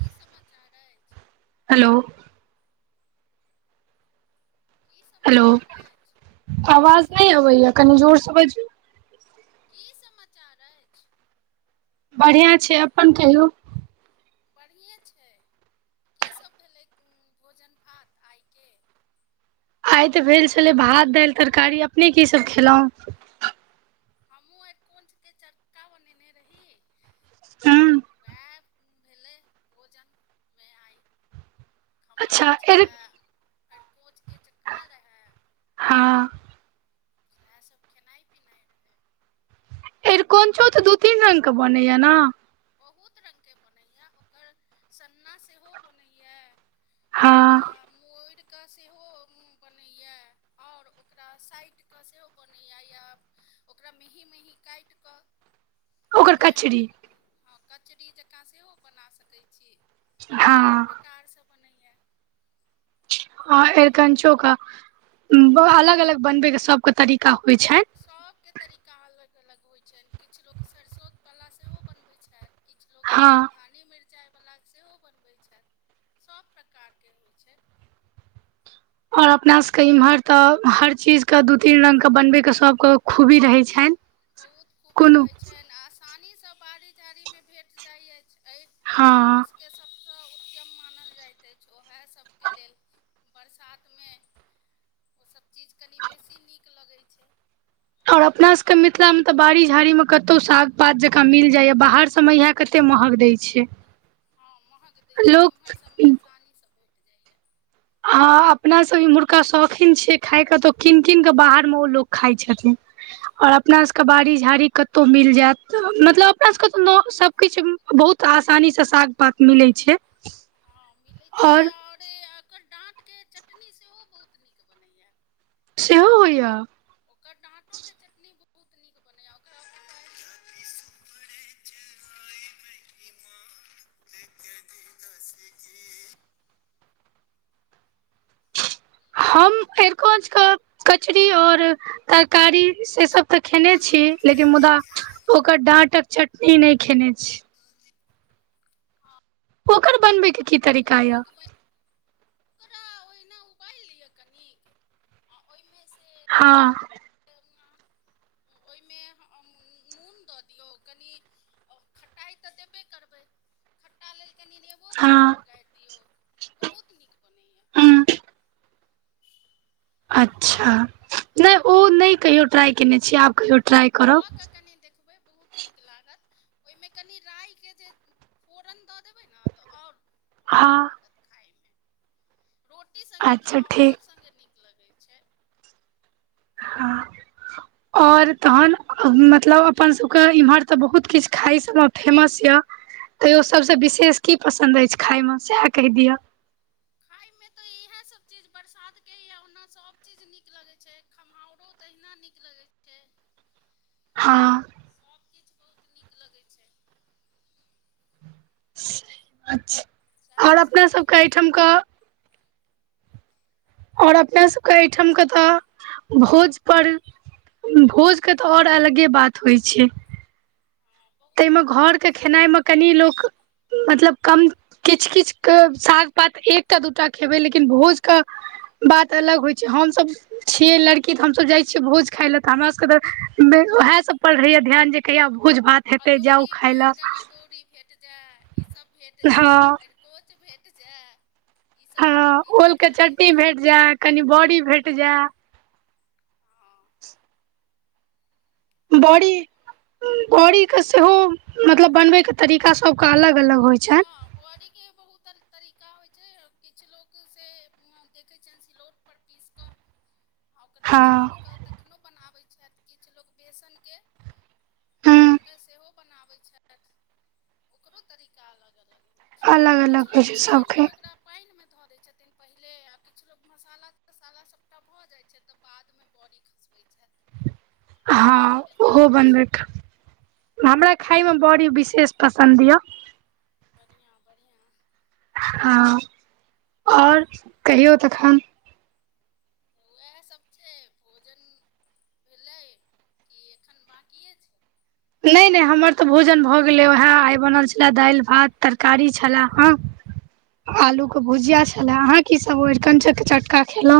की समाचार अइछ? Hello hello आवाज नइ अबैया कनि जोर सँ बजु की समाचार अइछ? बढ़िआँ छै अपन कहियौ बढ़िएँ छै की सब भेलै कुन भोजन भात आइके? आइ तऽ भेल छले भात दाइल तरकारी अपने की सब खेलौ? हमहु आरकोंचके चर्का बनेने रही। हूँ वएह भेलै भोजन मे आइ खमहाउर अच्छा एर छलए अरिकोच के चक्का रहै। हँ ओएह सब खेनाइ पिनाइ रहै एरिकंचो तऽ दू तीन रंग के बनैया न? बहुत रंग के बनैए यऽ ओकर सन्ना सेहो बनैए यऽ ओकरा हँ मोइर क सेहो बनैया और ओकरा साइट क सेहो बनैया या ओकरा मेहीँ -मेहीँ काइट कऽ ओकर ओईमे मा कचरी हं कचरी जेकाँ सेहो बना सकैइ छी हँ कार सब बनैया ह एरिकंचो क ब अलग -अलग बनबै के सब के तरीका होइ छैन सभके तरीका अलग -अलग होइ छइन किछु लोक सरसो वला सेहो बनबै छएथ किछु लोक हँ धनि मिरचाइवला सेहो बनबै छएथ सभ प्रकारके होइ छइ। ओर अपना सभके इम्हर तऽ हर चीज के दू तीन रंग के बनबय के सब क खूबी रहै छइन। बहुत खूबी रहै छएन आसानीसँ बाड़ी झाड़ीमे भेट जाइ अइछ। हँ। [unintelligible] बरसातमे ओसब चीज कनि बेसी नीक लगै छै। और अपना सबके मिथिलामे तऽ बाड़ी झाड़ीमे कतौ साग पात जकाँ मिल जाइया बाहर सबमे इहै। कते महग दै छै। हँ महग दै छै लोक इम्हर सबमे असानीसँ भेट जाइए। हँ अपनासभ इम्हुरका शौखीन छियै खायकऽ तऽ किन किन कऽ बाहरमे ओ लोक खाइ छथिन। और अपना सबके बाड़ी झाड़ी कतहुँ मिल जायत [unintelligible] मतलब अपना सबकेँ त न सबकिछ। बहुत आसानी सँ साग पात मिलै छै। हँ मिलै छै और आओर एकर डाँटके चटनी सेहो बहुत नीक बनैए। सेहो होइय। ओकर डाँटोके चटनी बहुत नीक बनैया ओकरा। [unintelligible] [unintelligible] हम एरकोचकऽ कचरी और तरकारी से सब। तऽ खेने छी मैं लेकिन भी मुदा कहता ओकर डाँटक चटनी नइ खेने छी। हूँ ओखर बनबै के। की तरीका बहुत य नीक बन। उबाइल लिअ कनिक आ ओइमे से। हँ। ओइमे ह-हम मून दऽ दियौ कनि। अह खटाइ तऽ देबे करबै खट्टा लेल कनि नेबो। बो दऽ हँ दिऔ गाड़ि दिऔ बहुत नीक बनैया। हूँ अच्छा नइ ओ नै कहियो ट्राइ केने छियै आब कहियो ट्राइ। करब कऽ केँ कने देखबै बहुत। बहुत नीक लागत ओइमे कनि राइके जे फोरन दऽ देबै न तऽ आओर। हँ। रोटी संगे अच्छा खाउ ठीक सब संगे नीक लगै छै। हँ। [unintelligible] और तहन मतलब अपन सबके इम्हर तऽ बहुत किछ खाइ सबम फेमस यऽ। तैयो सबसँ विशेष की पसन्द अछि खायमे सैह कहि दिअ। [unintelligible] इएह सब चीज बरसातके यऽ ओना सब चीज नीक लगै छै खमहउरो तहिना नीक लगै छै। हँ। सबकिछु बहुत नीक लगै छै। अच्छा अओर अपना सबके अइठामकऽ। अओर अपनासबके अइठामके तऽ भोज पर। भोजके तऽ अओर अलगे बात होइ छै। तैइमे घरके खेनाइमे कनि लोक। मतलब कम किछ किछ केँ साग पात एकटा दूटा खेबै लेकिन भोज केँ। बात अलग होइ छै हमसब छियै लड़की तऽ हमसब जाइ छियै भोज। खाय लय त हमरा सबके मेन उएह सब पर रहैया ध्यान जे कहिया भोज भात। हेतै जाउ अदौरी खाय लए बैगन अदौरी। भेट जाय ईसब भेट हँ जाय अरिकोच भेट जाय। हँ ओलके चट्नी भेट जाय कनि बॉरी भेट जाय। हँ। बॅड़ी बॅड़ीके सेहो मतलब बनबैके तरीका सबके अलग अलग होइ छनि। बॅड़ीक के बहुत तरीका होइ छै किछु लोक से देखै छियनि सिलौट। पर पीस क आ ओकरा हँ छानिकऽ तक अखनो बनाबैत छथि किछु लोक बेसन के हँ सेहो कऽ के सेहो बनाबैत छथि। ओकरो तरीका अलग अलग होइ छै अलग किछु अलग होइ लोक छै छानि कऽ सबके ओकरा पानिमे धऽ दै छथिन पहिले आ किछु लोक मसाला तसाला सभटा भऽ जाइ छै तऽ बादमे बॅड़ी खसबै छथि। ह हँ ओहो बनबैके हमरा खायमे बॅड़ी विशेष पसन्द य। बढ़िआं बढ़िआं। हँ आओर कहियौ तखन। वैह सब छै भोजन भेलै कि एखन बाकिये छै। नइ नइ हमर तऽ भोजन भऽ गेलै उहा आइ बनल छला दाइल भात तरकारी छला हँ। आलू के भुजिया छला अहाँ की सब अरिकंच के चटका खेलहु।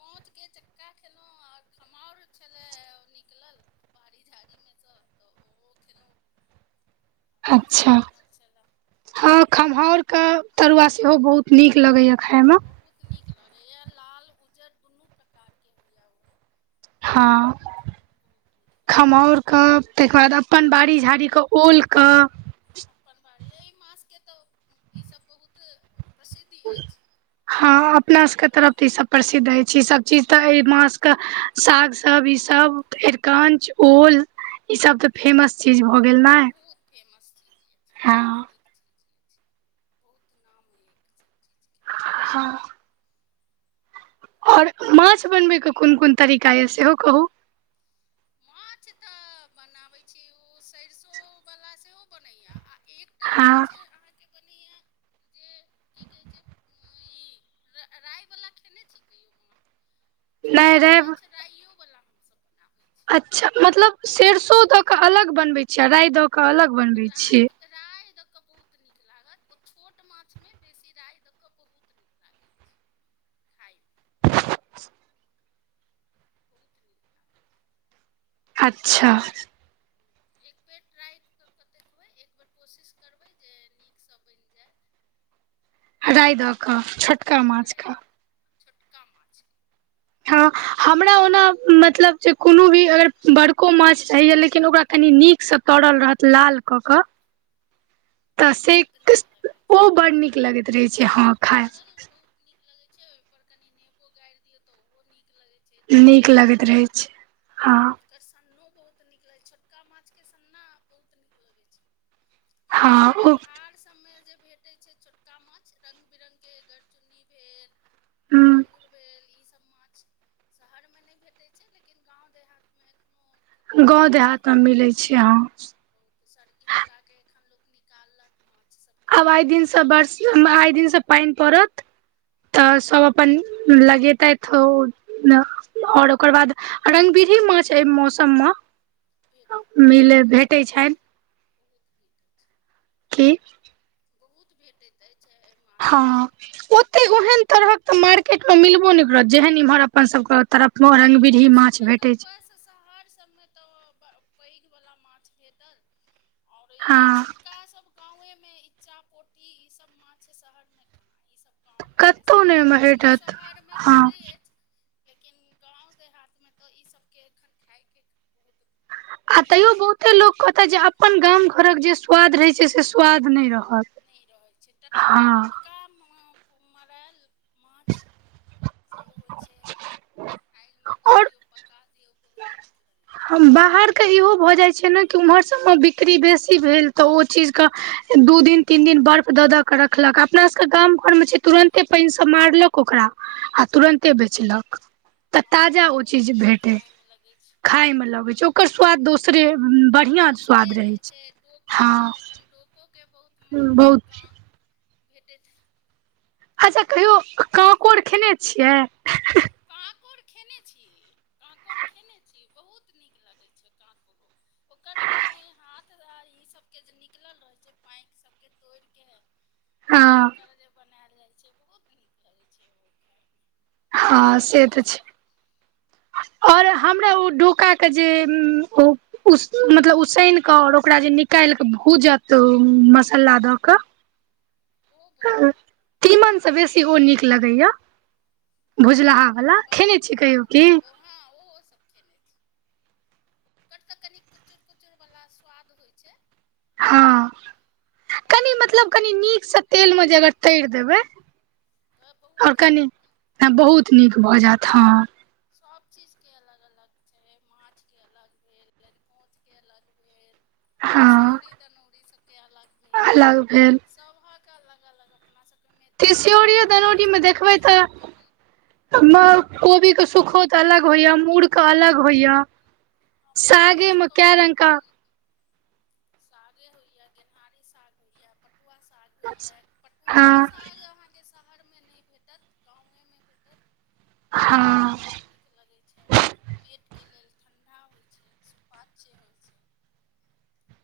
कोच के चक्का खेलहुं आर खमाउर छलै ओ निकलल बाड़ी झाड़ीमे सँ तऽ ओहो खयेलहु। वैह सब अच्छा बनल छला। हँ खम्हाउरक तरुआ सेहो बहुत नीक लगैया खाइमे। बहुत नीक लगेया लाल उज्जर दुनू प्रकार के होइया उ। हँ। ह खमहाउर क ताहिके बाद अपन बाड़ी झाड़ीके ओल क। अपन बारी एहि माछके तऽ ईसब बहुत प्रसिद्ध अछि। हँ अपनासबके तरफ तऽ ईसभ प्रसिद्ध अइछ ईसभ चीज तऽ एहि मासके सागसब ईसब अरिकंच, ओल ई सब त फेमस चीज भ गेल ना बहुत फेमस चीज येछि बहुत नीक चीज येछि। बहुत नाम हइ एकर सब चि हँ। और माछ बनबयके कोन कोन तरीका यऽ सेहो कहू। माछ तऽ बनाबैत छी ओ सरिसोवला सेहो बनैय आ एक हँ। अहाँके बनैया जे की कहे छै ई राय वाला खेने छी कहीयो मा नहि राइ ब राइयो वाला हमसब बनाबय अच्छा मतलब सरसो दऽ के अलग बनबैय छीयै आ राय दऽ के अलग बनबैय छियै। राय द क बहुत निक लागत ओ छोट माछ मे बेसी राय द क बहुत अच्छा। एक भी ट्राई क के देखबय। एक बेर कोशिश करबै जे नीकसँ बनि जाय। हँ, राइ दऽ कऽ, छोटका माछके, छोटका माछ, हँ, हमरा ओना मतलब जे, कोनो भी अगर बड़को माछ रहैए, लेकिन ओकरा कनि नीकसँ। तड़ल रहत, लाल कऽ कऽ,। तऽ से, ओ बड़ नीक लगैत रहै छै, हँ खा नीक लगे छै, ओई पर कनी नेबो गाारि दियो, ते ऊहो नीक लगे छै। नीक लगैत रहै छै, हँ। ओकर सन्नो बहुत नीक लगैत छै, छोटका माछके सन्ना बहुत नीक लगैत छै। गाँंव हँ सबमे, ओ धार सबमे जे भेट भेटै छै, छोटका माछ, र्ंग -बिरङंगगके गरचुन्नी भेल। मागुर भेल, ईसभ माछ शहरमे नहि भेटैत छै, लेकिन गाँव देहात गाँव देहात मे मिलै छै, हाँ। सर्की लगााके एखन लोक, निकाललक माछ सब। आब आइ दिनसँ बरसी, हमरा आइ दिनसँ पानि पड़त। तऽ सब अपन लगेताथ ओ। और ओकर बाद, रंगबिढ़हि माछ एहि मौसम मे। मिले, भेटैत छन। ओ। की। बहुत भेटैत अछि छै। हँ, ओते ओहन तरहक तऽ मार्केट मे मिलबो नहि करत, जेहन इम्हर अपन सबके तरफ। मे रंगबिरही हमर माछ सभमे तऽ, भेटै उप छै शहर सभमे तऽ, पैघवला माछ भेटल। आओर ई हँ छोटका सब गाँवेमे, इच्चा -पोठी ई सब माछ शहरमे कहाँ! ईसभ गाँवमे बेसी, कतौ नहि ओहिमे कोनो -कोनो भेटत शहरमे हँ भेटैत अछि, लेकिन गांव देहात में तऽ इ सब के एखन खााय के, बहुत आ तैयो बहुते लोको कहतै जे, अपन गाम-घरक जे स्वाद रहै छै, से स्वाद नहि रहत। नहि रहै छै, टट हँ टटका मरायल माछ से होइ छै, आगिमे दऽ आओर दियौ, पका दियौ, बहुत बाहरके इहो भऽ जाइ छै ने कि, उम्हर सभमे बिक्री बेसी भेल, तऽ ओ चीजके दू दिन, तीन दिन, बर्फ द द क के रखलक, अपना सबके गाम घरमे छै, तुरंते पानि सभ मारलक ओकरा। आ तुरन्ते बेचलक, तऽ ताजा ओ चीज भेटे। मे लगै छै। खायमे लगैत छै, ओकर स्वाद दोसरे बढ़िआँ स्वाद रहैत छै, हँ। ओे के बहुत। ह, बहुत छै। भेटैत छै। अच्छा! कहियो ककोर खेने छियै? ककोर खेने छी, कांकोड़ खेने छी, बहुत नीक लगै छै, कांकोड़ो ओ ओकर पैर हाथ, आर ई सब के जे निकलल रहे छै, पैंर सबके तोड़ के। फेर हँ ओकर जे बनायल जाइ छै, बहुत नीक रहगै छै ओ। हँ से तऽ छै। और हमरा ओ डोका के जे, [unintelligible] मतलब उसान के और ओकरा जे काल्हि के भूजत मसाला द के। ओ बहुत तीमनसँ बेसी ओ नीक लगैय, भुजलाहावला खेने छी कहियो की। हँ ओहो सब खेने छी। ओकर तऽ कनि कुचुर-कुचुर वला स्वाद होइ छै। हँ कनि मतलब कनि नीकसँ तेलमे जे अगर तरि देबै। त बहुत नीक ला ह बहुत नीक भऽ जायत हँ। सभ चीजके अलग अलग छै, माछके अलग भेल, लरिकोछके अलग भेल। हँ तीसीऔरी, दनौरी सबके अलग भेल, अलग भेल सबहक क अलग-अलग अपना सबके मैथिल मे तऽ तिसियोरियो बहुत किछ बनेैया। त न कोबी के सुखोत अलग होइय, मूड़ के अलग होइय। सागे मे कै रंग क सागे होइ यैं, गनहारी साग होइ यैं, पटुआ साग होइयैं, पटुआवो हँ साग अहाँ के शहरमे नहि भेटत, गांवे मे भेटत खाइमे हँ बहुत नीक लगै छै, पेटके लेल ठण्डा होइ छै, सुपाच्य होइ छै।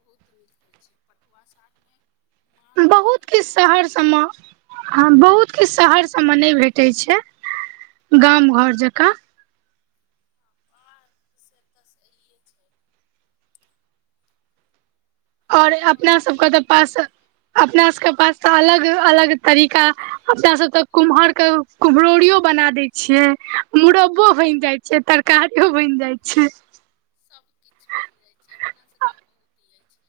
बहुत नीक होइ छै, पटुआ सागमे बहुत किछ शहर सब म आ बहुत किछ शहर सब म नहि भेटै छै। गाम घर जकाँ। आर से तऽ सहीये छै। और अपना सब क त पास, अपना सब क पास त अलग-अलग तरीका, अपना सब त कुमहर क कुम्हरौरियो बना दै छियै, मुरब्बो बनि जाइ छै, तरकारियो बनि जाइ छै। सब किछ बनि जाइ छै, अपना सभके बहुत इ अछि।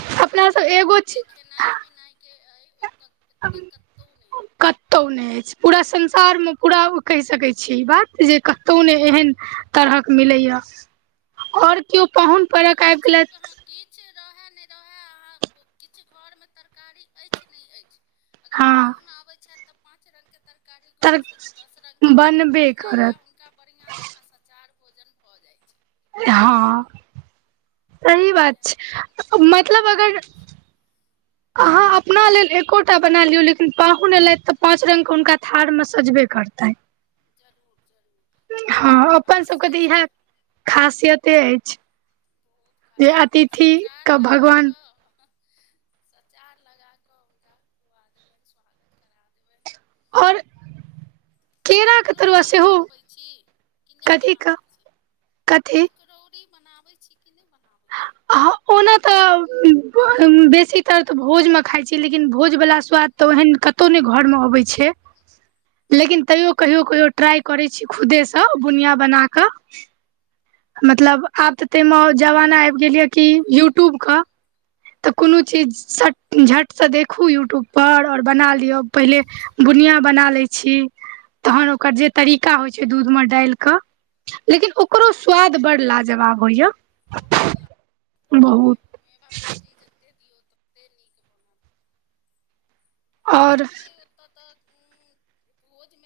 अपना सब मिथिलामे एगो जते चीज खेनाई-पिनाइके अइ ओतऽ एत्ते कतौ नहि अइ। कतहु नहि अछि, पूरा संसारमे पूरा ओ कहि सकैत छियै ई बात जे कतहु नहि एहेन तरहक मिलैय, आओर कियो पाहुन परक आबि गेलथि किछ रहै नहि रहै, अहां किछ घरमे तरकारी अछि नहि अछि अगर हँ पाहुन आबै छथि तऽ पाँच रंग के तर तरकारी घर तर स दस रंगके निकलिये बनबे जाय करत यैं हुनका बढ़ियां जकाँ सचार भोजन भऽ जाइ छैन। हँ सही बात छै, मतलब अगर अहाँ अपना लेल एकोटा बना लियौ, लेकिन पाहुन एलथि तऽ पाँच रंग क हुनका थार मे सजबे करतैन। जरूर-जरूर। हँ अपनसबके तऽ इहै खासियते अछि। बहुत जे खासियत अय, अतिथि सचार के लगा भगवान कऽ सचार लगा क हुनका खुआ देबनि, सुहागत करा देबनि। आओर केरा के तरुआ सकड़ौड़ियो सेहो बनबै छी, कि नहि कथी क बनाबै छी, कथी सकड़ौ री बनाबै छी कि, नहि बनाबै छी। अहं ओना तऽ बेसीतर त भोजमे खाइ छी लेकिन भोज बला स्वाद तऽ ओहेन कत‌ऊ नहि घर मे अबै छै। लेकिन तैयो कहियो-कहियो ट्राइ करै छी, खुदेसँ बुनिया बना कऽ मतलब आब तऽ तै मे ओ जमाना आबि गेल ये कि यूट्यूब क। तऽ कोनो चीज सट झट सँ देखू यूट्यूब पर आओर बना लिअ पहिले। बुनियाँ बना लै छी तहन ओकर जे तरीका होइ छै दूध मे डालि कऽ। लेकिन ओकरो स्वाद बड़ लाजवाब होइया बहुत। मेबा मीश्री। जते दियऔ तऽ। नै नीक बनत। हमरा आओर सब के ओत तऽ उं भोज मे।।